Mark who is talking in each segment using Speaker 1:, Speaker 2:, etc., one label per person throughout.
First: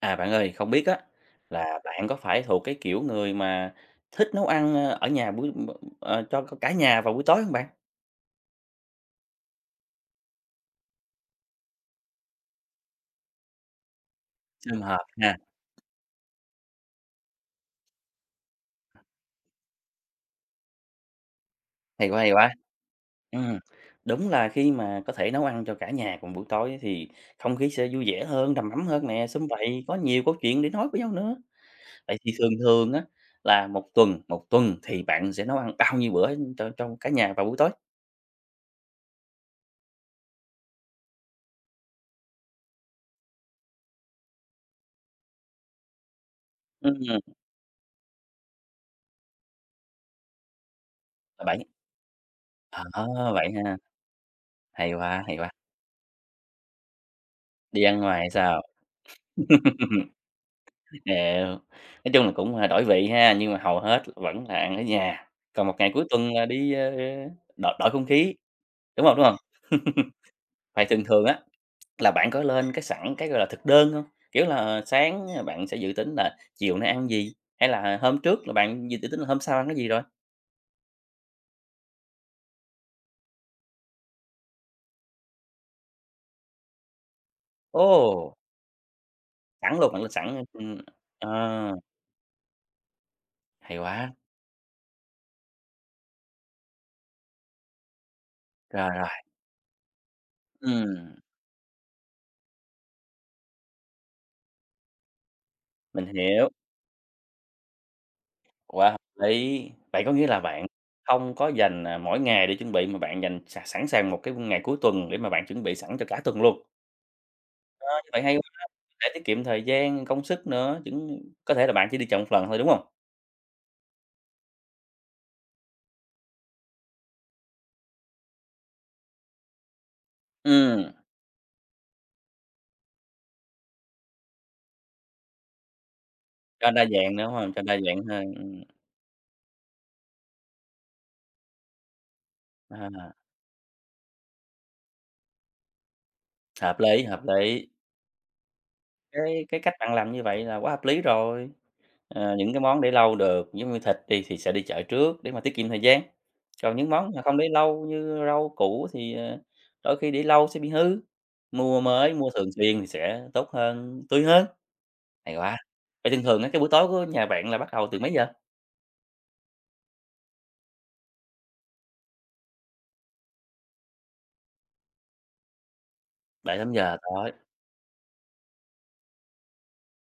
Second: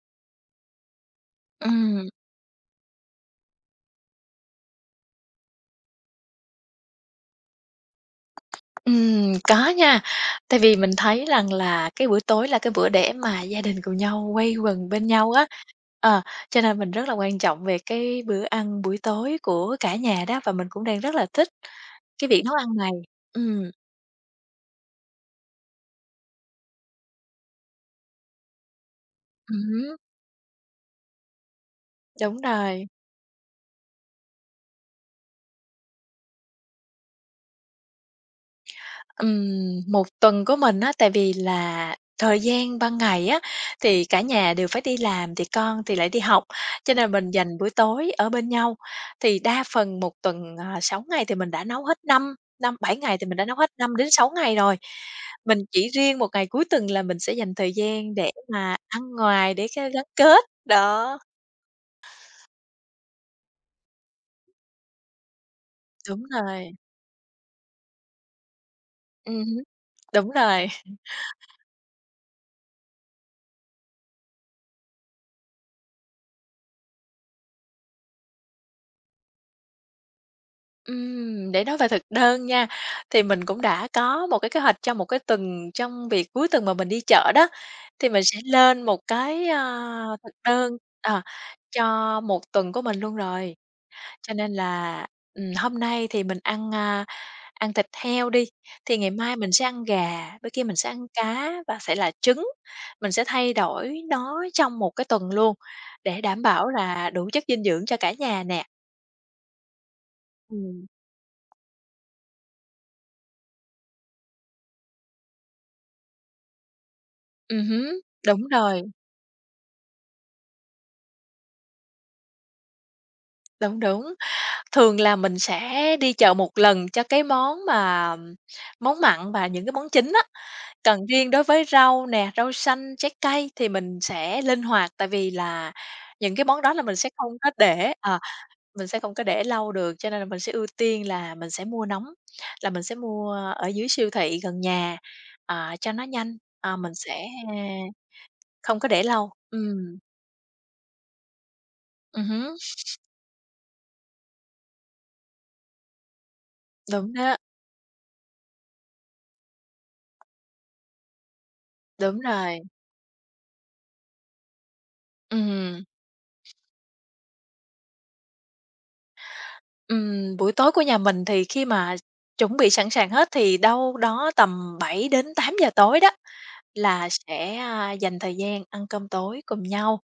Speaker 1: À, bạn ơi, không biết á là bạn
Speaker 2: Ừm.
Speaker 1: có phải thuộc cái kiểu người mà thích nấu ăn ở nhà buổi ờ, cho c cả nhà vào buổi tối hông bạn?
Speaker 2: Ừm, có nha, tại vì mình thấy rằng là cái bữa tối là cái bữa để mà gia đình cùng nhau quây
Speaker 1: Sum
Speaker 2: quần
Speaker 1: họp
Speaker 2: bên nhau
Speaker 1: ha.
Speaker 2: á ờ, cho nên mình rất là quan trọng về cái bữa ăn buổi tối của cả nhà đó và mình cũng đang rất là thích
Speaker 1: Hay quá,
Speaker 2: cái
Speaker 1: hay
Speaker 2: việc
Speaker 1: quá!
Speaker 2: nấu ăn này,
Speaker 1: Ừm,
Speaker 2: ừm.
Speaker 1: đúng là khi mà có thể nấu ăn cho cả nhà cùng buổi tối thì không khí sẽ vui vẻ hơn, đầm ấm hơn nè, sum
Speaker 2: Ừm
Speaker 1: vầy, có
Speaker 2: hứm.
Speaker 1: nhiều câu chuyện để nói với nhau nữa, vậy thì
Speaker 2: Đúng
Speaker 1: thường
Speaker 2: rồi.
Speaker 1: thường á là 1 tuần một tuần thì bạn sẽ nấu ăn bao nhiêu bữa cho trong cả nhà vào buổi tối?
Speaker 2: Ừm, 1 tuần của mình á, tại vì là thời gian ban ngày á thì cả nhà đều phải đi làm thì con thì lại đi học, cho nên mình
Speaker 1: Ừm.
Speaker 2: dành buổi tối ở bên nhau, thì đa phần 1 tuần, ờ, 6 ngày thì
Speaker 1: Ờ,
Speaker 2: mình đã
Speaker 1: 7.
Speaker 2: nấu hết năm năm
Speaker 1: Ờ,
Speaker 2: bảy ngày thì mình đã
Speaker 1: vậy
Speaker 2: nấu hết
Speaker 1: ha.
Speaker 2: 5-6. ngày rồi,
Speaker 1: Hay quá, hay quá.
Speaker 2: mình chỉ riêng 1 ngày cuối tuần là mình sẽ dành thời
Speaker 1: Đi ăn
Speaker 2: gian
Speaker 1: ngoài hay
Speaker 2: để
Speaker 1: sao?
Speaker 2: mà ăn ngoài để cho gắn kết, đó.
Speaker 1: Hiểu. Nói chung là cũng là đổi vị ha, nhưng mà hầu hết vẫn là ăn ở nhà, còn 1 ngày cuối
Speaker 2: Đúng
Speaker 1: tuần là đi,
Speaker 2: rồi.
Speaker 1: a, đổi đổi không khí, đúng hông, đúng
Speaker 2: Ừm
Speaker 1: hông?
Speaker 2: hứm, đúng rồi.
Speaker 1: Vậy thường thường á, là bạn có lên cái sẵn cái, gọi là, thực đơn hông? Kiểu là, sáng bạn sẽ dự tính là chiều nay ăn gì, hay là hôm trước là bạn dự dự tính là hôm sau ăn cái gì rồi?
Speaker 2: Ừm, để nói về thực đơn nha, thì mình cũng đã có một cái kế hoạch cho một cái tuần trong việc cuối tuần mà mình đi chợ đó. Thì mình
Speaker 1: Ồ!
Speaker 2: sẽ lên một cái,
Speaker 1: Sẵn luôn, bạn lên
Speaker 2: ơ, thực
Speaker 1: sẵn ha, ừm.
Speaker 2: đơn, ờ,
Speaker 1: Ờ.
Speaker 2: cho một tuần của mình luôn rồi.
Speaker 1: Hay quá!
Speaker 2: Cho nên là, ừm, hôm nay thì mình ăn, a, ăn thịt heo đi,
Speaker 1: Rồi,
Speaker 2: thì
Speaker 1: rồi.
Speaker 2: ngày mai mình sẽ ăn gà, bữa kia mình sẽ ăn
Speaker 1: Ừm.
Speaker 2: cá và sẽ là trứng. Mình sẽ thay đổi nó trong một cái tuần luôn,
Speaker 1: Mình
Speaker 2: để đảm
Speaker 1: hiểu.
Speaker 2: bảo là đủ chất dinh dưỡng cho cả nhà nè.
Speaker 1: Quá hợp lý! Vậy có nghĩa là bạn
Speaker 2: Ừm.
Speaker 1: hông có dành, à, mỗi ngày để chuẩn bị mà bạn dành s sẵn sàng một cái, ưm, ngày cuối tuần để mà bạn chuẩn bị sẵn cho cả tuần luôn.
Speaker 2: Ừm hứm.
Speaker 1: Ơ, như vậy hay quá,
Speaker 2: Đúng rồi.
Speaker 1: để tiết kiệm thời gian, công sức nữa, giống có thể là bạn chỉ đi chợ 1 lần thôi, đúng hông?
Speaker 2: Đúng, đúng. Thường là mình sẽ đi chợ một lần cho cái món mà món mặn và những cái món chính á.
Speaker 1: Ừm.
Speaker 2: Còn riêng đối với rau nè, rau xanh, trái cây thì mình sẽ linh hoạt, tại vì là những cái món
Speaker 1: Cho
Speaker 2: đó là
Speaker 1: đa
Speaker 2: mình sẽ
Speaker 1: dạng, đúng
Speaker 2: không có
Speaker 1: hông? Cho đa
Speaker 2: để,
Speaker 1: dạng
Speaker 2: ờ,
Speaker 1: hơn, ừm.
Speaker 2: mình sẽ không có để lâu được, cho nên là mình sẽ ưu tiên là mình sẽ mua nóng, là mình sẽ
Speaker 1: À.
Speaker 2: mua ở dưới siêu thị gần nhà, ờ, cho nó nhanh, ờ,
Speaker 1: Hợp
Speaker 2: mình
Speaker 1: lý, hợp
Speaker 2: sẽ
Speaker 1: lý.
Speaker 2: không có để lâu.
Speaker 1: Cái cái cách bạn
Speaker 2: Ừm.
Speaker 1: làm như vậy là quá hợp lý rồi.
Speaker 2: Ừm
Speaker 1: Ờ, những
Speaker 2: hứm.
Speaker 1: cái món để lâu được giống như thịt đi, thì sẽ đi chợ trước để mà tiết kiệm thời gian. Còn những món
Speaker 2: Đúng
Speaker 1: mà
Speaker 2: đó.
Speaker 1: không để lâu như rau củ thì, ờ, đôi khi để lâu sẽ bị hư, mua mới,
Speaker 2: Đúng
Speaker 1: mua thường
Speaker 2: rồi.
Speaker 1: xuyên thì sẽ tốt hơn, tươi hơn. Hay quá!
Speaker 2: Ừm.
Speaker 1: Vậy thường thường á, cái buổi tối của nhà bạn là bắt đầu từ mấy giờ?
Speaker 2: Ừm, buổi tối của nhà mình thì khi mà chuẩn bị sẵn sàng hết thì đâu đó tầm 7:00-8:00 tối đó,
Speaker 1: 7:00-8:00
Speaker 2: là
Speaker 1: tối.
Speaker 2: sẽ, a, dành thời gian ăn cơm tối cùng nhau.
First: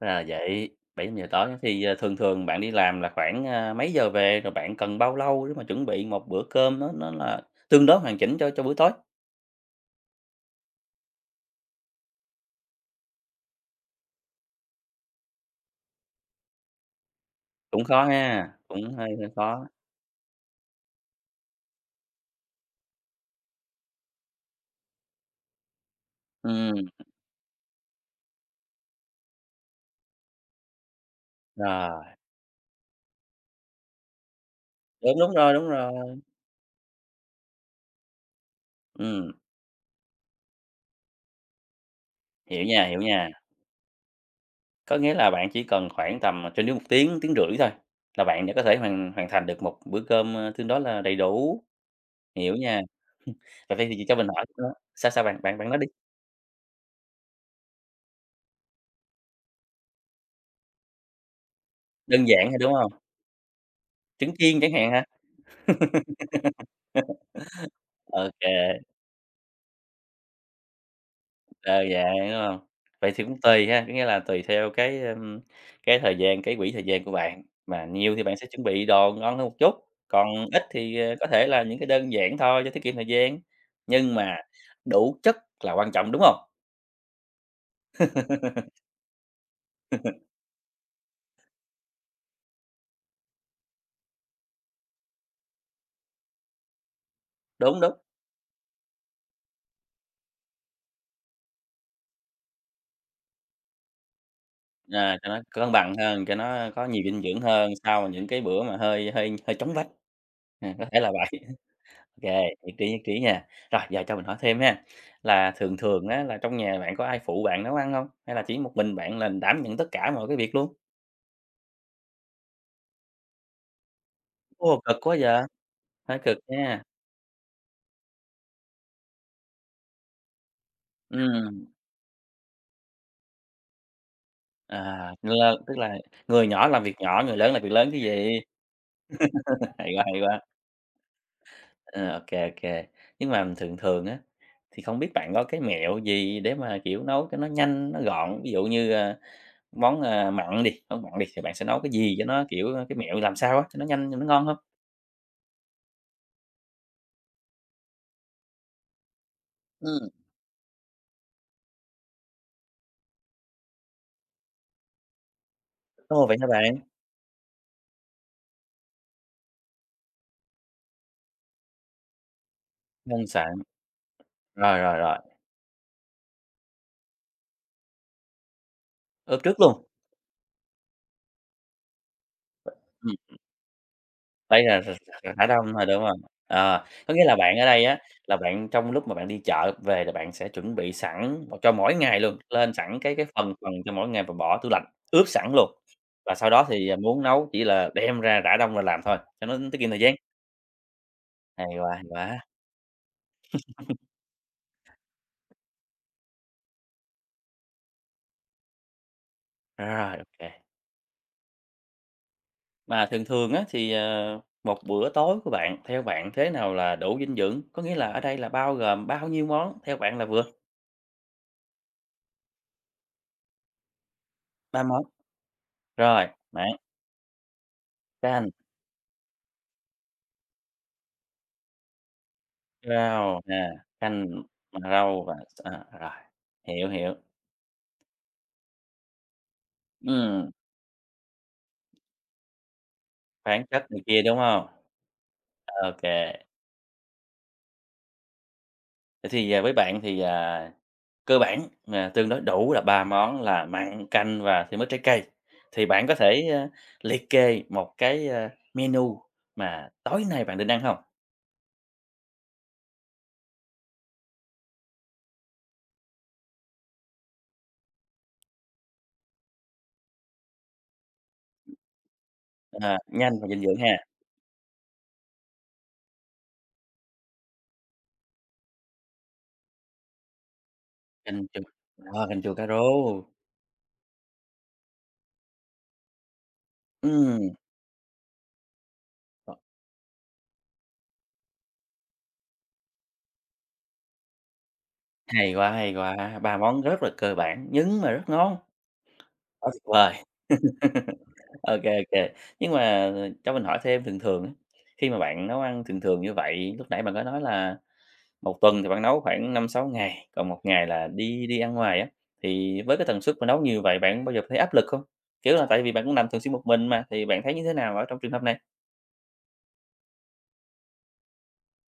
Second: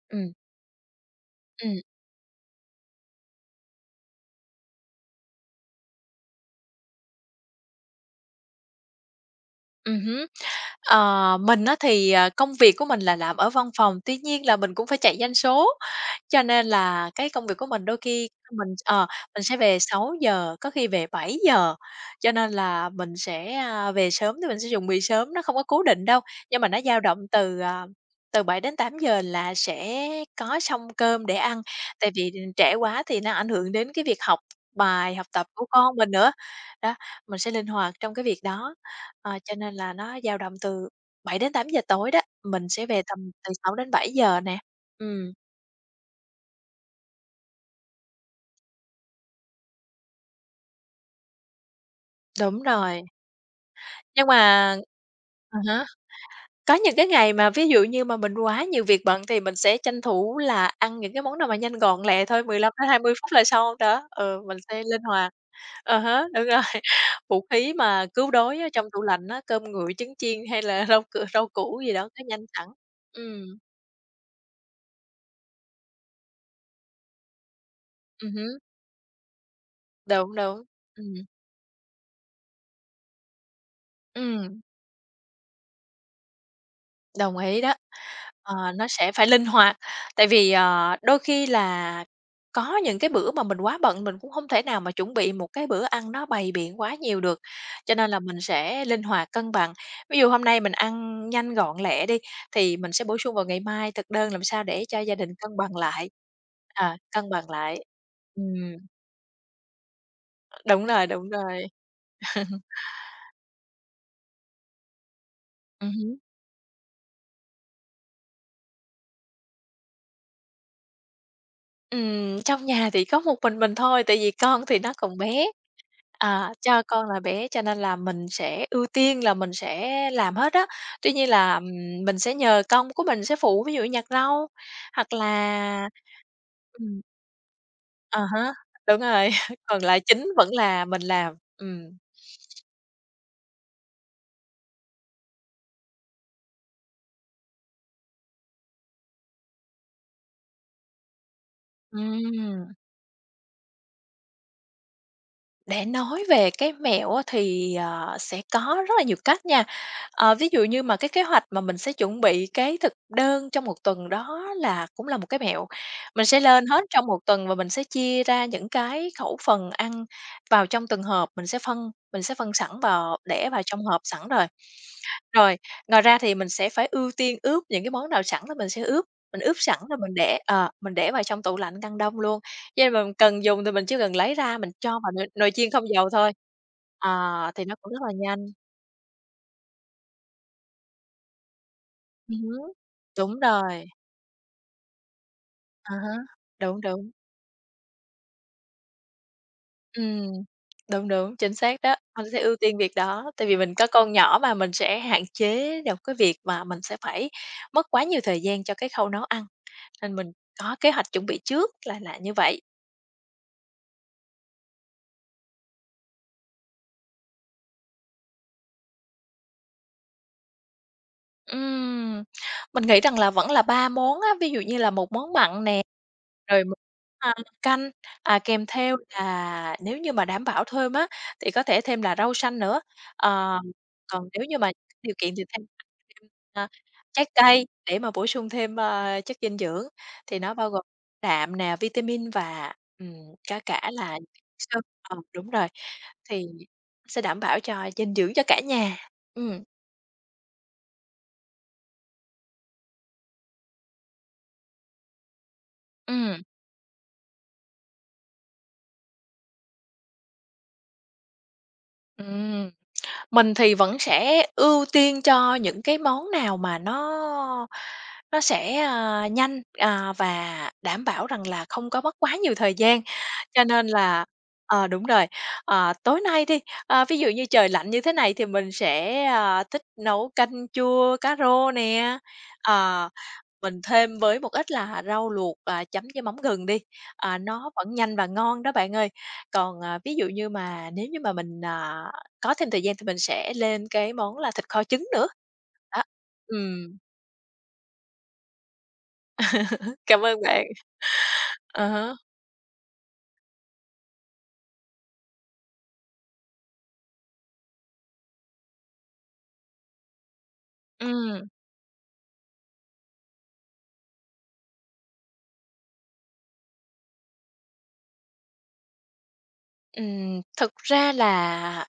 Speaker 1: Ra là
Speaker 2: Ừm.
Speaker 1: vậy, 7:00 tối, có
Speaker 2: Ừm.
Speaker 1: khi a, thường thường bạn đi làm là khoảng, a, mấy giờ về? Rồi bạn cần bao lâu để mà chuẩn bị một bữa cơm nó nó là tương đối hoàn chỉnh cho cho bữa tối?
Speaker 2: Ừm hứm. Ờ, mình á thì, ờ, công việc của mình là làm ở văn phòng, tuy nhiên là mình cũng phải chạy doanh số, cho nên là cái công việc của
Speaker 1: Cũng
Speaker 2: mình đôi
Speaker 1: khó
Speaker 2: khi
Speaker 1: ha!
Speaker 2: mình,
Speaker 1: Cũng
Speaker 2: ờ,
Speaker 1: hơi hơi
Speaker 2: mình sẽ
Speaker 1: khó.
Speaker 2: về 6:00, có khi về 7:00. Cho nên là mình sẽ, a, về sớm thì mình sẽ dùng bị sớm, nó không có cố định đâu, nhưng mà nó
Speaker 1: Ừm.
Speaker 2: dao động từ, à, từ 7:00-8:00 là sẽ có xong cơm để ăn,
Speaker 1: Rồi.
Speaker 2: tại vì, ừm, trễ quá thì nó ảnh hưởng đến cái việc học bài,
Speaker 1: Đúng,
Speaker 2: học
Speaker 1: đúng
Speaker 2: tập
Speaker 1: rồi,
Speaker 2: của
Speaker 1: đúng
Speaker 2: con mình
Speaker 1: rồi!
Speaker 2: nữa. Đó, mình sẽ linh hoạt trong cái việc đó, ờ,
Speaker 1: Ừm.
Speaker 2: cho nên là nó dao động từ 7:00-8:00 tối đó, mình
Speaker 1: Hiểu nha,
Speaker 2: sẽ
Speaker 1: hiểu
Speaker 2: về tầm
Speaker 1: nha.
Speaker 2: từ 6:00-7:00 nè.
Speaker 1: Có nghĩa là
Speaker 2: Ừm.
Speaker 1: bạn chỉ cần khoảng tầm, à, trên dưới 1 tiếng, tiếng rưỡi thôi là bạn đã có thể hoàn hoàn thành được một bữa cơm, a, tương đối là đầy đủ. Hiểu
Speaker 2: Đúng
Speaker 1: nha.
Speaker 2: rồi.
Speaker 1: À, vậy thì thì cho
Speaker 2: Nhưng
Speaker 1: mình hỏi cái nữa
Speaker 2: mà
Speaker 1: sao sao bạn? Bạn
Speaker 2: à
Speaker 1: bạn nói
Speaker 2: há,
Speaker 1: đi.
Speaker 2: có những cái ngày mà ví dụ như mà mình quá nhiều việc bận thì mình sẽ tranh thủ là ăn những cái món nào mà nhanh gọn
Speaker 1: Đơn
Speaker 2: lẹ thôi,
Speaker 1: giản thôi,
Speaker 2: mười
Speaker 1: đúng
Speaker 2: lăm tới
Speaker 1: hông?
Speaker 2: hai mươi phút là xong đó.
Speaker 1: Trứng
Speaker 2: Ừ, mình
Speaker 1: chiên chẳng
Speaker 2: sẽ
Speaker 1: hạn
Speaker 2: linh
Speaker 1: hả?
Speaker 2: hoạt. À há, đúng rồi. Vũ khí mà cứu
Speaker 1: OK.
Speaker 2: đói ở trong tủ lạnh á, cơm nguội trứng chiên, hay là rau c rau củ
Speaker 1: Đơn
Speaker 2: gì đó
Speaker 1: giản,
Speaker 2: nó
Speaker 1: đúng
Speaker 2: nhanh
Speaker 1: hông?
Speaker 2: sẵn.
Speaker 1: Vậy thì cũng
Speaker 2: Ừm.
Speaker 1: tùy ha, có nghĩa là tùy theo cái, ưm, cái thời gian, cái quỹ thời gian của bạn, mà nhiều thì
Speaker 2: Ừm
Speaker 1: bạn sẽ
Speaker 2: hứm.
Speaker 1: chuẩn bị đồ ngon hơn một chút, còn
Speaker 2: Đúng,
Speaker 1: ít
Speaker 2: đúng.
Speaker 1: thì, à,
Speaker 2: Ừm.
Speaker 1: có thể là những cái đơn giản thôi cho tiết kiệm thời gian, nhưng mà,
Speaker 2: Ừm.
Speaker 1: đủ chất là quan trọng, đúng hông?
Speaker 2: Đồng ý đó, ờ, nó sẽ phải linh hoạt, tại vì, ờ, đôi khi là có những cái bữa mà mình quá bận mình cũng hông thể nào mà chuẩn bị một cái bữa ăn nó bày biện quá nhiều được,
Speaker 1: Đúng, đúng.
Speaker 2: cho nên là mình sẽ linh hoạt cân bằng. Ví dụ hôm nay mình ăn nhanh gọn lẹ đi thì mình sẽ bổ sung vào ngày mai thực đơn làm sao để cho gia
Speaker 1: Ờ, cho
Speaker 2: đình
Speaker 1: nó
Speaker 2: cân
Speaker 1: cân
Speaker 2: bằng
Speaker 1: bằng
Speaker 2: lại,
Speaker 1: hơn, cho nó có
Speaker 2: ờ,
Speaker 1: nhiều dinh
Speaker 2: cân
Speaker 1: dưỡng
Speaker 2: bằng
Speaker 1: hơn,
Speaker 2: lại,
Speaker 1: sau những cái bữa
Speaker 2: ừm.
Speaker 1: mà hơi hơi hơi chóng vánh. À, có
Speaker 2: Đúng
Speaker 1: thể
Speaker 2: rồi,
Speaker 1: là
Speaker 2: đúng
Speaker 1: vậy,
Speaker 2: rồi.
Speaker 1: ô kê, nhất trí, nhất trí nha. Rồi giờ cho mình hỏi thêm ha, là thường
Speaker 2: Ừm
Speaker 1: thường
Speaker 2: hứm.
Speaker 1: á là trong nhà bạn có ai phụ bạn nấu ăn hông? Hay là chỉ một mình bạn là đảm nhận tất cả mọi cái việc luôn?
Speaker 2: Ừm, trong nhà thì có một mình mình thôi, tại vì con thì
Speaker 1: Ồ,
Speaker 2: nó
Speaker 1: cực quá
Speaker 2: còn
Speaker 1: vậy,
Speaker 2: bé,
Speaker 1: hơi cực
Speaker 2: à, cho
Speaker 1: nha!
Speaker 2: con là bé cho nên là mình sẽ ưu tiên là mình sẽ làm hết á. Tuy nhiên là,
Speaker 1: Ừm.
Speaker 2: ừm, mình sẽ nhờ con của mình sẽ phụ, ví dụ nhặt rau,
Speaker 1: À,
Speaker 2: hoặc
Speaker 1: ng lơ, tức
Speaker 2: là
Speaker 1: là người nhỏ làm việc
Speaker 2: ừm.
Speaker 1: nhỏ, người lớn làm việc lớn chứ
Speaker 2: À
Speaker 1: gì?
Speaker 2: há, đúng rồi, còn
Speaker 1: Hay
Speaker 2: lại
Speaker 1: quá, hay
Speaker 2: chính
Speaker 1: quá.
Speaker 2: vẫn là mình làm, ừm.
Speaker 1: Ờ, ô kê, ô kê, nhưng mà thường thường á, thì không biết bạn có cái mẹo gì để mà, kiểu, nấu cho nó nhanh, nó gọn? Ví dụ như, a, món, ờ, mặn đi, món mặn đi, thì bạn sẽ nấu cái gì cho nó, kiểu,
Speaker 2: Ừm.
Speaker 1: cái mẹo làm sao á, cho nó nhanh, cho nó ngon hông?
Speaker 2: Để nói về cái mẹo á thì, ờ, sẽ có rất là nhiều cách nha.
Speaker 1: Ừm.
Speaker 2: Ờ, ví dụ như mà cái kế hoạch mà mình sẽ chuẩn bị cái thực đơn trong một tuần đó là cũng là một cái mẹo.
Speaker 1: Ồ!
Speaker 2: Mình
Speaker 1: Vậy
Speaker 2: sẽ
Speaker 1: hả
Speaker 2: lên
Speaker 1: bạn?
Speaker 2: hết trong một tuần và mình sẽ chia ra những cái khẩu phần ăn vào trong từng hộp mình sẽ phân mình sẽ phân sẵn vào
Speaker 1: Nông
Speaker 2: để
Speaker 1: sản.
Speaker 2: vào trong hộp sẵn rồi.
Speaker 1: Rồi, rồi, rồi.
Speaker 2: Rồi, ngoài ra thì mình sẽ phải ưu tiên ướp những cái món nào sẵn là mình sẽ ướp, mình
Speaker 1: Ướp
Speaker 2: ướp
Speaker 1: trước
Speaker 2: sẵn
Speaker 1: luôn.
Speaker 2: rồi mình để ờ, mình để vào trong tủ lạnh ngăn đông luôn. Khi nào mình cần dùng thì mình chỉ cần lấy ra
Speaker 1: Lấy
Speaker 2: mình
Speaker 1: ra
Speaker 2: cho
Speaker 1: rồi
Speaker 2: vào
Speaker 1: r
Speaker 2: nồi
Speaker 1: r rã
Speaker 2: nồi chiên
Speaker 1: đông
Speaker 2: không
Speaker 1: thôi, đúng
Speaker 2: dầu
Speaker 1: hông?
Speaker 2: thôi.
Speaker 1: Ờ,
Speaker 2: Ờ,
Speaker 1: có nghĩa là bạn
Speaker 2: thì
Speaker 1: ở
Speaker 2: nó
Speaker 1: đây
Speaker 2: cũng
Speaker 1: á,
Speaker 2: rất là
Speaker 1: là
Speaker 2: nhanh.
Speaker 1: bạn trong lúc mà bạn đi chợ về là bạn sẽ chuẩn bị sẵn cho mỗi ngày luôn,
Speaker 2: Ừm hứm,
Speaker 1: lên sẵn cái cái
Speaker 2: đúng
Speaker 1: phần phần
Speaker 2: rồi.
Speaker 1: cho mỗi ngày và bỏ tủ lạnh, ướp sẵn luôn,
Speaker 2: À há,
Speaker 1: và sau đó
Speaker 2: đúng,
Speaker 1: thì, à,
Speaker 2: đúng.
Speaker 1: muốn nấu chỉ là đem ra rã đông rồi làm thôi, cho nó tiết kiệm thời gian.
Speaker 2: Ừm, đúng, đúng, chính
Speaker 1: Hay
Speaker 2: xác
Speaker 1: quá,
Speaker 2: đó!
Speaker 1: hay
Speaker 2: Anh sẽ
Speaker 1: quá.
Speaker 2: ưu tiên việc đó, tại vì mình có con nhỏ mà, mình sẽ hạn chế được cái việc mà mình sẽ phải, mất quá nhiều thời gian cho cái khâu nấu ăn,
Speaker 1: Rồi,
Speaker 2: nên
Speaker 1: ô
Speaker 2: mình
Speaker 1: kê!
Speaker 2: có kế hoạch chuẩn bị trước là là như vậy.
Speaker 1: Mà thường thường á thì, ờ, một bữa tối của bạn, theo bạn thế nào là đủ dinh dưỡng? Có nghĩa là ở đây là bao gồm bao nhiêu món theo bạn là vừa?
Speaker 2: Ừm, mình nghĩ rằng là vẫn là 3 món á, ví dụ như
Speaker 1: 3
Speaker 2: là
Speaker 1: món,
Speaker 2: 1 món mặn nè,
Speaker 1: rồi
Speaker 2: rồi 1
Speaker 1: bạn.
Speaker 2: [unintelligible] canh, à,
Speaker 1: Canh.
Speaker 2: kèm theo là nếu như mà đảm bảo thêm á, thì có thể thêm là rau sanh nữa.
Speaker 1: Rau
Speaker 2: Ờ,
Speaker 1: nè,
Speaker 2: còn
Speaker 1: canh
Speaker 2: nếu như mà [unintelligible]
Speaker 1: và
Speaker 2: điều
Speaker 1: rau và
Speaker 2: kiện thì thêm
Speaker 1: à, rồi,
Speaker 2: [unintelligible] a,
Speaker 1: hiểu, hiểu.
Speaker 2: trái cây để mà bổ sung thêm, ơ, chất dinh dưỡng thì
Speaker 1: Ừm.
Speaker 2: nó bao gồm đạm nè, vitamin và, ừm, có
Speaker 1: Khoáng
Speaker 2: cả
Speaker 1: chất này
Speaker 2: là
Speaker 1: kia, đúng
Speaker 2: [unintelligible]
Speaker 1: hông?
Speaker 2: xơ ờ, đúng rồi,
Speaker 1: OK.
Speaker 2: thì sẽ đảm bảo cho dinh dưỡng cho cả nhà.
Speaker 1: Vậy thì, ờ,
Speaker 2: Ừm.
Speaker 1: với bạn thì, à, cơ bản mà tương đối đủ là 3 món là mặn, canh và thêm ít trái cây, thì bạn có
Speaker 2: Ừm.
Speaker 1: thể, ơ, liệt kê một cái, ơ, menu mà tối nay bạn định ăn hông?
Speaker 2: Ừm, mình thì vẫn sẽ ưu tiên cho những cái món nào mà nó nó sẽ, ờ, nhanh, à, và đảm bảo rằng là không có mất quá nhiều thời
Speaker 1: À,
Speaker 2: gian.
Speaker 1: nhanh và dinh
Speaker 2: Cho
Speaker 1: dưỡng
Speaker 2: nên
Speaker 1: ha.
Speaker 2: là ờ, đúng rồi, ờ, tối nay đi, ơ, ví dụ như trời lạnh như thế này thì mình sẽ, à, thích nấu canh chua cá
Speaker 1: Canh chua,
Speaker 2: rô nè,
Speaker 1: ờ, canh chua cá rô!
Speaker 2: ờ, mình thêm với một ít là rau luộc, à, chấm với mắm gừng đi, à,
Speaker 1: Ừm.
Speaker 2: nó vẫn nhanh và ngon đó bạn ơi. Còn, ờ, ví dụ như mà nếu như mà mình, à, có thêm thời gian thì mình sẽ lên cái món là thịt kho trứng nữa,
Speaker 1: Hay quá, hay
Speaker 2: đó,
Speaker 1: quá! 3 món
Speaker 2: ừm.
Speaker 1: rất là cơ bản, nhưng mà rất ngon. Quá tuyệt vời!
Speaker 2: Cảm ơn bạn.
Speaker 1: Ô
Speaker 2: À
Speaker 1: kê, ô
Speaker 2: há.
Speaker 1: kê. Nhưng mà, à, cho mình hỏi thêm thường thường á, khi mà bạn nấu ăn thường thường như vậy lúc nãy bạn có nói là, 1 tuần thì bạn nấu khoảng 5-6 ngày, còn 1 ngày là đi
Speaker 2: Ừm.
Speaker 1: đi ăn ngoài á, thì với cái tần suất mà nấu nhiều vậy bạn có bao giờ thấy áp lực không? Kiểu là, tại vì bạn cũng làm thường xuyên một mình mà, thì bạn thấy như thế nào ở trong trường hợp này?
Speaker 2: Ừm, thực ra là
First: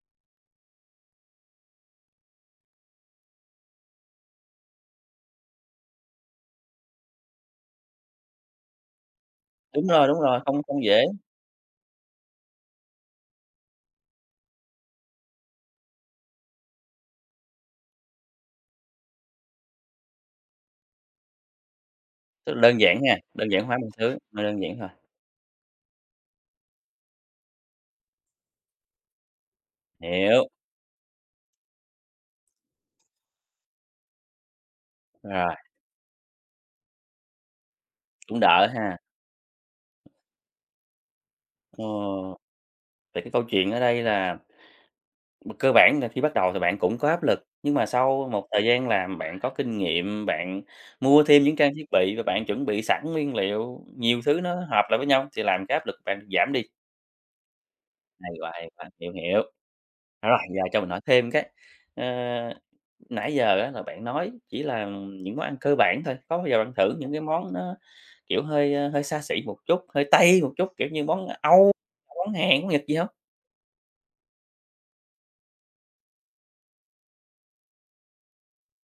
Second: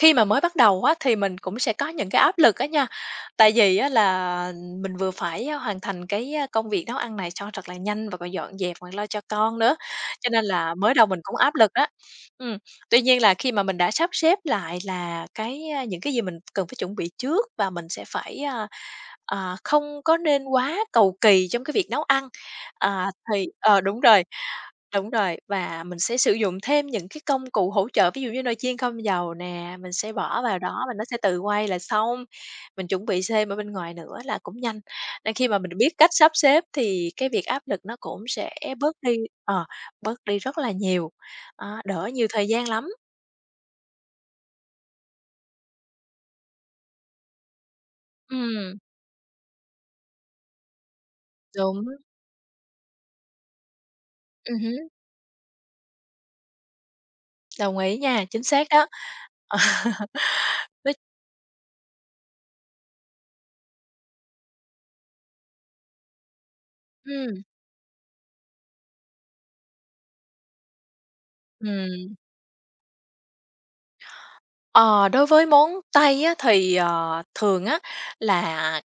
Speaker 2: khi mà mới bắt đầu á, thì mình cũng sẽ có những cái áp lực á nha. Tại vì á là, mình vừa phải hoàn thành cái công việc nấu ăn này cho thật là nhanh, và còn dọn dẹp còn lo cho con nữa,
Speaker 1: Đúng rồi, đúng
Speaker 2: cho
Speaker 1: rồi.
Speaker 2: nên
Speaker 1: Không
Speaker 2: là
Speaker 1: không
Speaker 2: mới
Speaker 1: dễ.
Speaker 2: đầu mình cũng áp lực đó. Ừm, tuy nhiên là khi mà mình đã sắp xếp lại là cái, a, những cái gì mình cần phải chuẩn bị trước và mình sẽ phải, à, à, không có nên quá cầu kỳ trong cái việc nấu ăn,
Speaker 1: Tức đơn giản
Speaker 2: ờ,
Speaker 1: ha,
Speaker 2: thì
Speaker 1: đơn giản hóa
Speaker 2: ờ,
Speaker 1: mọi
Speaker 2: đúng
Speaker 1: thứ,
Speaker 2: rồi,
Speaker 1: nó đơn giản thôi.
Speaker 2: đúng rồi, và mình sẽ sử dụng thêm những cái công cụ hỗ trợ. Ví dụ như nồi chiên không dầu nè, mình sẽ bỏ
Speaker 1: Hiểu.
Speaker 2: vào đó và nó sẽ tự quay là xong, mình chuẩn bị thêm ở bên ngoài nữa là cũng nhanh. Nên khi
Speaker 1: Rồi.
Speaker 2: mà mình biết cách sắp xếp thì cái việc áp lực nó cũng
Speaker 1: Cũng
Speaker 2: sẽ
Speaker 1: đỡ
Speaker 2: bớt
Speaker 1: ha.
Speaker 2: đi, ờ, bớt đi rất là nhiều, à,
Speaker 1: Ờ,
Speaker 2: đỡ nhiều thời gian lắm.
Speaker 1: vậy cái câu chuyện ở đây là b cơ bản là khi bắt đầu thì bạn cũng có áp lực, nhưng mà sau một thời
Speaker 2: Ừm.
Speaker 1: gian làm bạn có kinh nghiệm, bạn mua thêm những trang
Speaker 2: Đúng.
Speaker 1: thiết bị và bạn chuẩn bị sẵn nguyên liệu, nhiều thứ nó
Speaker 2: Ừm
Speaker 1: hợp
Speaker 2: hứm.
Speaker 1: lại với nhau thì làm cái áp lực bạn giảm đi.
Speaker 2: Đồng ý nha,
Speaker 1: Hay
Speaker 2: chính
Speaker 1: quá,
Speaker 2: xác
Speaker 1: hay
Speaker 2: đó.
Speaker 1: quá. Hiểu, hiểu.
Speaker 2: Ờ,
Speaker 1: Rồi, giờ cho
Speaker 2: v
Speaker 1: mình hỏi thêm cái, ờ, nãy giờ á là bạn nói chỉ là những món ăn cơ bản thôi, có bao giờ bạn thử những cái
Speaker 2: Ừm.
Speaker 1: món nó, kiểu, hơi, a, hơi xa xỉ một chút, hơi Tây một chút, kiểu như món Âu,
Speaker 2: Ừm.
Speaker 1: món Hàn, món Nhật gì hông?
Speaker 2: Ờ, đối với món Tây á, thì, ờ, thường á là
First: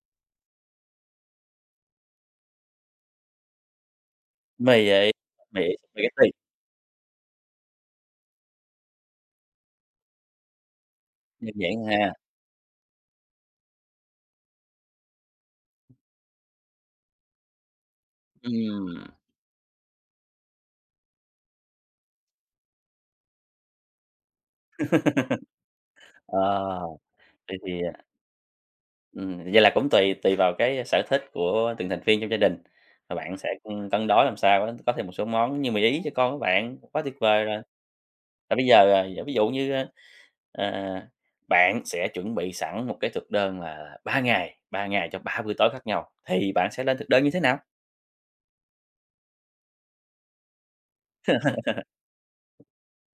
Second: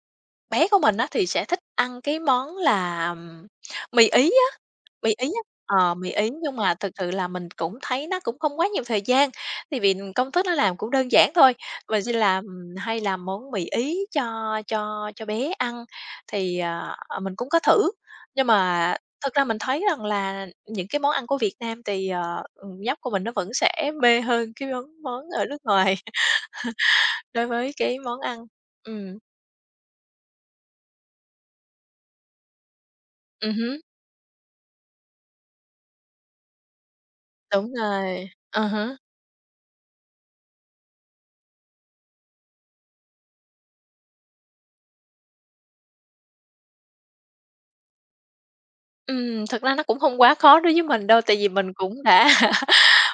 Speaker 2: bé của mình á thì sẽ thích ăn cái món là, ừm, mì Ý á
Speaker 1: Mì
Speaker 2: mì
Speaker 1: Ý,
Speaker 2: Ý
Speaker 1: mì
Speaker 2: á,
Speaker 1: Ý,
Speaker 2: ờ, mì Ý
Speaker 1: spaghetti.
Speaker 2: nhưng mà thực sự là mình cũng thấy nó cũng không quá nhiều thời gian, tại vì công thức nó làm cũng đơn giản
Speaker 1: Đơn
Speaker 2: thôi.
Speaker 1: giản
Speaker 2: Mình sẽ
Speaker 1: ha.
Speaker 2: làm hay làm món mì Ý cho cho cho bé ăn thì, ờ, ờ, mình cũng có thử, nhưng mà
Speaker 1: Ừm.
Speaker 2: thực ra mình thấy rằng là những cái món ăn của Việt Nam tì, ờ, ừm, nhóc của mình nó vẫn sẽ mê hơn cái món món ở nước ngoài,
Speaker 1: Ờ,
Speaker 2: đối
Speaker 1: vậy
Speaker 2: với
Speaker 1: thì
Speaker 2: cái
Speaker 1: à
Speaker 2: món ăn. Ừm.
Speaker 1: Ừm, vậy là cũng tùy tùy vào cái sở thích của từng thành viên trong gia đình và bạn sẽ,
Speaker 2: Ừm hứm.
Speaker 1: ừm, cân đối làm sao á có thêm một số món như mì Ý cho con của bạn, quá tuyệt vời rồi.
Speaker 2: Đúng rồi,
Speaker 1: Và bây
Speaker 2: à
Speaker 1: giờ,
Speaker 2: há.
Speaker 1: à, ví dụ như, a, à, bạn sẽ chuẩn bị sẵn một cái thực đơn là 3 ngày, 3 ngày cho 3 bữa tối khác nhau, thì bạn sẽ lên thực đơn như thế nào?
Speaker 2: Ừm, thực ra nó cũng hông quá khó đối với mình đâu, tại vì mình cũng đã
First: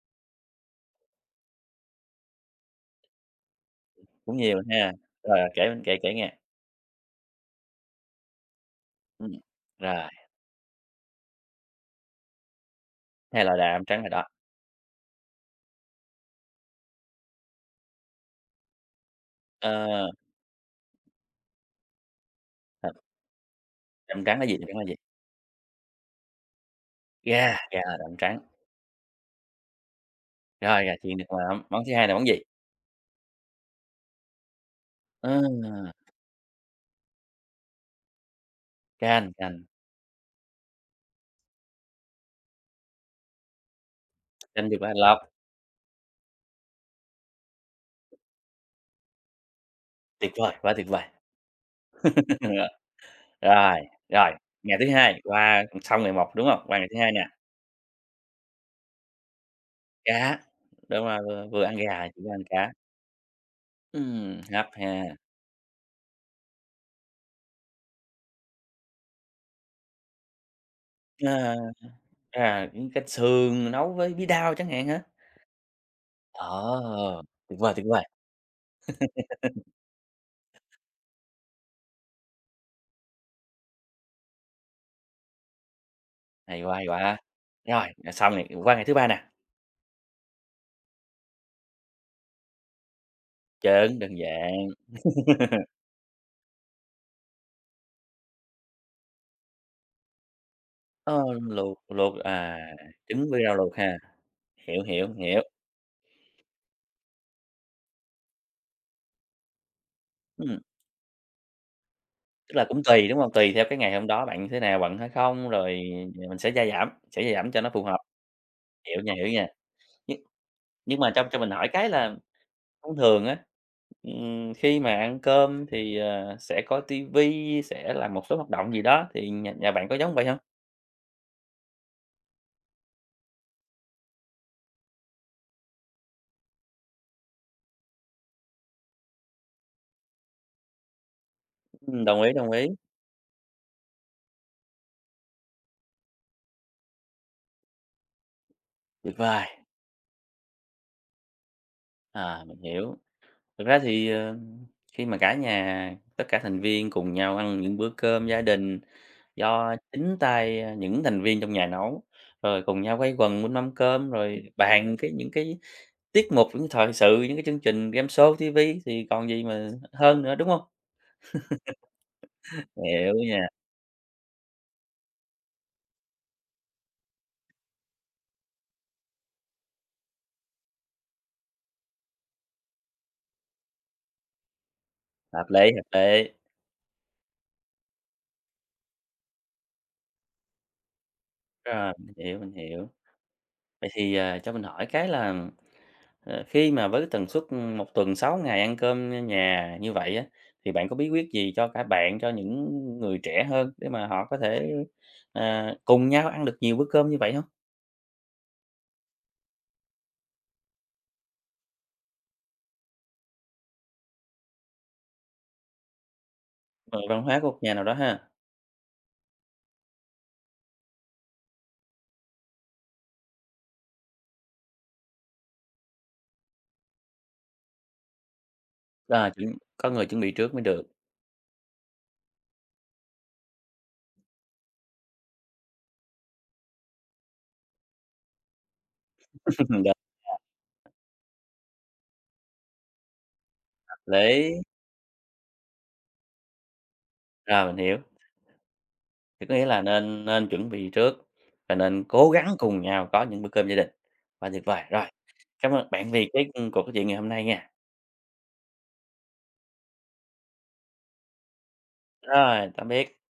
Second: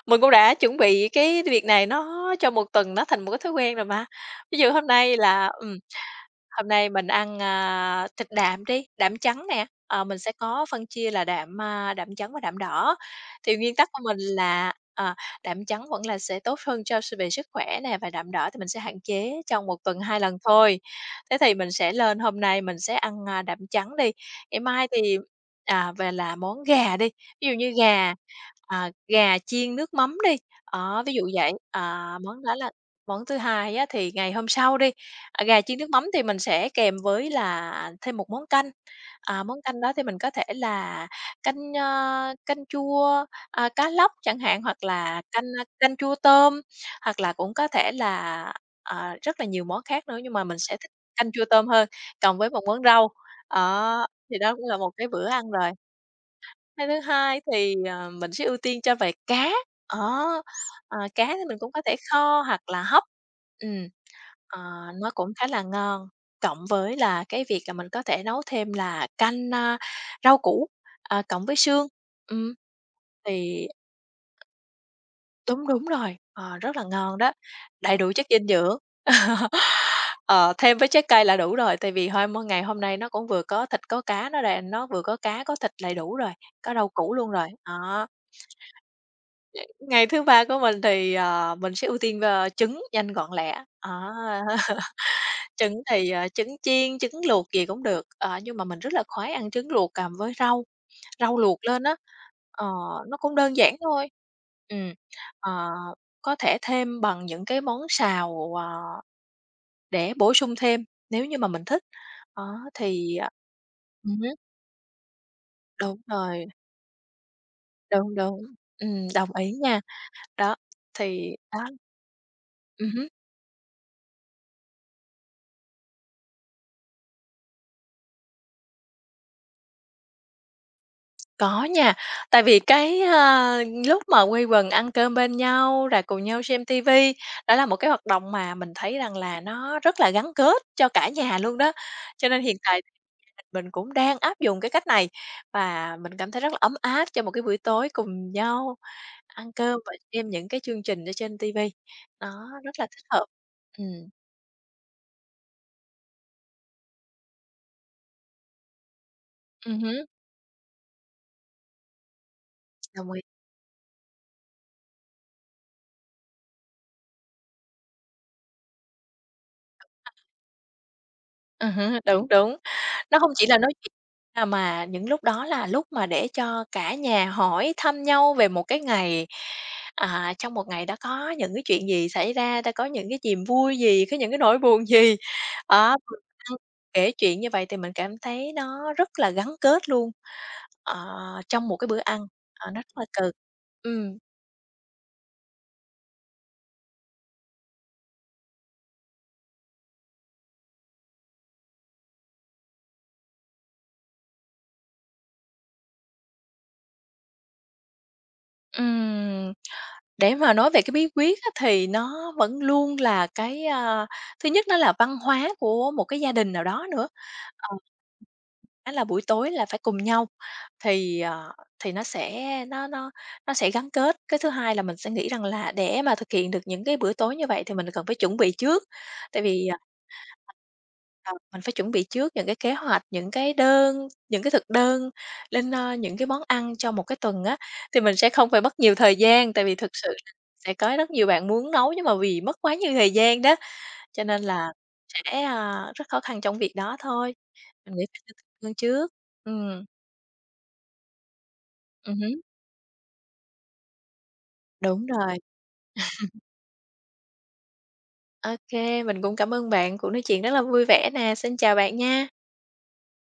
Speaker 2: mình cũng đã chuẩn bị cái việc này nó cho 1 tuần nó thành một cái thói quen rồi mà.
Speaker 1: Cũng
Speaker 2: Ví
Speaker 1: nhiều
Speaker 2: dụ hôm
Speaker 1: ha!
Speaker 2: nay
Speaker 1: Rồi,
Speaker 2: là,
Speaker 1: rồi, kể
Speaker 2: ừm,
Speaker 1: kể kể nghe.
Speaker 2: hôm nay mình ăn, a, thịt đạm đi, đạm
Speaker 1: Ừm,
Speaker 2: trắng nè, ờ,
Speaker 1: rồi.
Speaker 2: mình sẽ có phân chia là đạm, a, đạm trắng và đạm đỏ.
Speaker 1: 2
Speaker 2: Thì
Speaker 1: loại
Speaker 2: nguyên
Speaker 1: đạm,
Speaker 2: tắc của
Speaker 1: trắng và
Speaker 2: mình
Speaker 1: đỏ.
Speaker 2: là, à, đạm trắng vẫn là sẽ tốt hơn cho s về sức khỏe nè và đạm đỏ thì mình sẽ hạn chế trong một tuần
Speaker 1: Ờ.
Speaker 2: 2 lần thôi. Thế thì mình sẽ lên hôm nay mình sẽ
Speaker 1: Thật.
Speaker 2: ăn, a, đạm trắng đi,
Speaker 1: Đạm trắng là gì?
Speaker 2: ngày
Speaker 1: Đạm trắng là
Speaker 2: mai
Speaker 1: gì?
Speaker 2: thì, à, về là món gà đi. Ví dụ
Speaker 1: Gà,
Speaker 2: như
Speaker 1: gà là
Speaker 2: gà,
Speaker 1: đạm trắng.
Speaker 2: à, gà chiên nước mắm đi,
Speaker 1: Rồi, gà
Speaker 2: đó, ví
Speaker 1: chiên nước
Speaker 2: dụ vậy,
Speaker 1: mắm. Món thứ hai là
Speaker 2: à,
Speaker 1: món gì?
Speaker 2: món đó là món thứ hai á thì ngày hôm sau đi, à, gà chiên nước
Speaker 1: Ờ.
Speaker 2: mắm thì mình sẽ kèm với là thêm một món canh.
Speaker 1: Canh,
Speaker 2: À, món
Speaker 1: canh.
Speaker 2: canh đó thì mình có thể là canh, a, canh chua, a, cá lóc chẳng hạn.
Speaker 1: Canh chua
Speaker 2: Hoặc
Speaker 1: cá
Speaker 2: là
Speaker 1: lóc.
Speaker 2: canh, a, canh chua tôm, hoặc là cũng có thể là, à, rất là nhiều món khác nữa,
Speaker 1: Tuyệt
Speaker 2: nhưng mà
Speaker 1: vời,
Speaker 2: mình
Speaker 1: quá
Speaker 2: sẽ
Speaker 1: tuyệt
Speaker 2: thích
Speaker 1: vời!
Speaker 2: canh chua tôm hơn, cộng với một
Speaker 1: Rồi,
Speaker 2: món rau,
Speaker 1: rồi,
Speaker 2: đó,
Speaker 1: rồi.
Speaker 2: thì đó cũng là
Speaker 1: Ngày thứ
Speaker 2: một cái
Speaker 1: hai
Speaker 2: bữa ăn
Speaker 1: qua
Speaker 2: rồi.
Speaker 1: ừm, xong ngày một, đúng hông? Qua
Speaker 2: Cái
Speaker 1: ngày
Speaker 2: thứ
Speaker 1: thứ hai nè.
Speaker 2: hai thì, ờ, mình sẽ ưu tiên cho về cá, á,
Speaker 1: Cá,
Speaker 2: ờ,
Speaker 1: đúng rồi,
Speaker 2: cá thì
Speaker 1: vừa
Speaker 2: mình
Speaker 1: vừa
Speaker 2: cũng
Speaker 1: ăn
Speaker 2: có thể
Speaker 1: gà chuyển qua
Speaker 2: kho
Speaker 1: ăn
Speaker 2: hoặc
Speaker 1: cá.
Speaker 2: là hấp. Ừm,
Speaker 1: Ừm,
Speaker 2: ờ,
Speaker 1: hấp
Speaker 2: nó
Speaker 1: ha.
Speaker 2: cũng khá là ngon, cộng với là cái việc là mình có thể nấu thêm là canh, a, rau củ, ờ, cộng
Speaker 1: Ờ,
Speaker 2: với
Speaker 1: ừm,
Speaker 2: xương. Ừm,
Speaker 1: à, cũng canh
Speaker 2: thì
Speaker 1: sườn nấu với bí đao chẳng hạn hả?
Speaker 2: Đúng, đúng rồi, ờ, rất
Speaker 1: Ờ,
Speaker 2: là ngon đó,
Speaker 1: tuyệt vời, tuyệt
Speaker 2: đầy
Speaker 1: vời!
Speaker 2: đủ chất dinh dưỡng. Ờ, thêm với trái cây là đủ rồi, tại vì 2 món ngày hôm nay nó cũng vừa có thịt có cá, nó đàn, nó vừa có cá có thịt đầy đủ rồi,
Speaker 1: Hay
Speaker 2: có
Speaker 1: quá, hay
Speaker 2: rau củ
Speaker 1: quá!
Speaker 2: luôn rồi,
Speaker 1: Rồi
Speaker 2: đó.
Speaker 1: rồi xong ngày. Qua ngày thứ ba nè.
Speaker 2: Nếu ngày thứ ba của mình thì, ờ, mình sẽ ưu tiên, ơ, trứng nhanh gọn lẹ. Á,
Speaker 1: Trứng, đơn giản.
Speaker 2: trứng thì, ờ, trứng chiên, trứng luộc gì cũng được, ờ, nhưng mà mình rất là khoái ăn trứng luộc cộng với rau,
Speaker 1: Ờ,
Speaker 2: rau luộc
Speaker 1: luộc
Speaker 2: lên á.
Speaker 1: luộc à,
Speaker 2: Ờ, nó
Speaker 1: trứng
Speaker 2: cũng
Speaker 1: với rau
Speaker 2: đơn
Speaker 1: luộc
Speaker 2: giản
Speaker 1: ha,
Speaker 2: thôi.
Speaker 1: hiểu,
Speaker 2: Ừm,
Speaker 1: hiểu, hiểu.
Speaker 2: ờ, có thể thêm bằng những cái món xào, à, để bổ sung
Speaker 1: Ừm.
Speaker 2: thêm, nếu như mà mình thích, á
Speaker 1: Tức là cũng tùy,
Speaker 2: thì,
Speaker 1: đúng
Speaker 2: à,
Speaker 1: hông? Tùy theo cái ngày hôm
Speaker 2: ừm
Speaker 1: đó
Speaker 2: hứm.
Speaker 1: bạn như thế nào, bận hay không? Rồi
Speaker 2: Đúng
Speaker 1: rồi mình
Speaker 2: rồi.
Speaker 1: sẽ gia giảm sẽ gia giảm cho nó phù hợp.
Speaker 2: Đúng, đúng.
Speaker 1: Hiểu
Speaker 2: Ừm,
Speaker 1: nha, hiểu
Speaker 2: đồng
Speaker 1: nha.
Speaker 2: ý nha.
Speaker 1: Nhưng
Speaker 2: Đó,
Speaker 1: nhưng mà trong
Speaker 2: thì
Speaker 1: cho mình hỏi
Speaker 2: đó.
Speaker 1: cái là
Speaker 2: Ừm
Speaker 1: thông
Speaker 2: hứm.
Speaker 1: thường á, ừm, khi mà ăn cơm thì, ờ, sẽ coi ti vi, sẽ làm một số hoạt động gì đó, thì nhà nhà bạn có giống vậy hông?
Speaker 2: Có nha, tại vì cái, ờ, lúc mà quây quần ăn cơm bên nhau, là cùng nhau xem ti vi, đó là một cái hoạt động mà mình thấy rằng là nó rất là gắn kết cho cả nhà luôn đó.
Speaker 1: Ừm, đồng
Speaker 2: Cho
Speaker 1: ý,
Speaker 2: nên
Speaker 1: đồng
Speaker 2: hiện
Speaker 1: ý.
Speaker 2: tại thì gia đình mình cũng đang áp dụng cái cách này. Và mình cảm thấy rất là ấm áp trong một cái buổi tối cùng nhau
Speaker 1: Tuyệt
Speaker 2: ăn
Speaker 1: vời.
Speaker 2: cơm, và xem những cái chương trình ở trên ti vi,
Speaker 1: À,
Speaker 2: đó,
Speaker 1: mình
Speaker 2: rất là
Speaker 1: hiểu.
Speaker 2: thích hợp.
Speaker 1: Thực ra
Speaker 2: Ừm.
Speaker 1: thì, ờ, khi mà cả nhà, tất cả thành viên cùng nhau ăn những bữa cơm gia đình do
Speaker 2: Ừm hứm.
Speaker 1: chính tay, ờ, những thành viên trong nhà nấu. Rồi cùng nhau
Speaker 2: Đồng
Speaker 1: quây
Speaker 2: ý.
Speaker 1: quần bên mâm cơm, rồi bàn cái những cái tiết mục những thời sự, những cái chương trình gameshow, ti vi thì còn gì mà hơn nữa, đúng không?
Speaker 2: Ừ hứ, đúng, đúng,
Speaker 1: Hiểu
Speaker 2: nó hông chỉ
Speaker 1: nha.
Speaker 2: là nói chuyện, à, mà những lúc đó là lúc mà để cho cả nhà hỏi thăm nhau về một cái ngày, à, trong một ngày đã có những cái chuyện gì xảy ra, đã có những cái chìm vui gì, có những cái nỗi buồn gì?
Speaker 1: Hợp lý, hợp
Speaker 2: Đó, bữa
Speaker 1: lý.
Speaker 2: cơm kể chuyện như vậy thì mình cảm thấy nó rất là gắn kết luôn, ờ, trong một cái
Speaker 1: Rồi,
Speaker 2: bữa
Speaker 1: mình
Speaker 2: ăn,
Speaker 1: hiểu, mình
Speaker 2: ờ, nó
Speaker 1: hiểu.
Speaker 2: rất là cần.
Speaker 1: Vậy thì,
Speaker 2: Ừm.
Speaker 1: ờ, cho mình hỏi cái là, ờ, khi mà với cái tần suất, ừm, 1 tuần 6 ngày ăn cơm nhà như vậy á, thì bạn có bí quyết gì cho cả bạn cho những người trẻ hơn, để mà họ có thể, ờ, cùng nhau ăn được nhiều bữa cơm như vậy hông?
Speaker 2: Ừm, để mà nói về cái bí quyết á thì nó vẫn luôn là cái à, thứ nhất nó là văn hóa của một cái gia đình nào đó
Speaker 1: Phần
Speaker 2: nữa.
Speaker 1: văn hóa của một nhà
Speaker 2: Ờm.
Speaker 1: nào đó ha?
Speaker 2: Đó là buổi tối là phải cùng nhau thì, ờ, thì nó sẽ nó nó nó sẽ gắn kết. Cái thứ hai là mình sẽ nghĩ rằng là, để mà thực hiện được những cái buổi tối như vậy thì mình cần phải chuẩn bị trước.
Speaker 1: Quá
Speaker 2: Tại
Speaker 1: đúng,
Speaker 2: vì, à
Speaker 1: có người chuẩn bị trước mới được.
Speaker 2: Ờ, mình phải chuẩn bị trước những cái kế hoạch, những cái đơn những cái thực đơn lên, ờ, những cái món ăn cho một cái tuần á, thì mình sẽ không phải mất nhiều thời gian. Tại vì
Speaker 1: Đúng nha.
Speaker 2: thực sự là sẽ có rất nhiều bạn muốn nấu nhưng mà vì mất quá nhiều thời gian đó,
Speaker 1: Hợp
Speaker 2: cho nên
Speaker 1: lý.
Speaker 2: là sẽ, à, rất khó khăn trong việc đó thôi,
Speaker 1: Rồi mình
Speaker 2: mình
Speaker 1: hiểu.
Speaker 2: nghĩ nên lên thực đơn trước.
Speaker 1: Thì có nghĩa là
Speaker 2: Ừm.
Speaker 1: nên nên chuẩn bị trước và nên
Speaker 2: Ừm
Speaker 1: cố
Speaker 2: hứm.
Speaker 1: gắng cùng nhau có những bữa cơm gia đình, quá tuyệt vời.
Speaker 2: Đúng
Speaker 1: Rồi,
Speaker 2: rồi.
Speaker 1: cám ơn bạn vì cái, ừm, cuộc nói chuyện ngày hôm nay nha.
Speaker 2: Ô kê, mình cũng cảm ơn bạn, cuộc nói chuyện rất là vui vẻ nè. Xin chào bạn nha.
Speaker 1: Rồi, tạm biệt.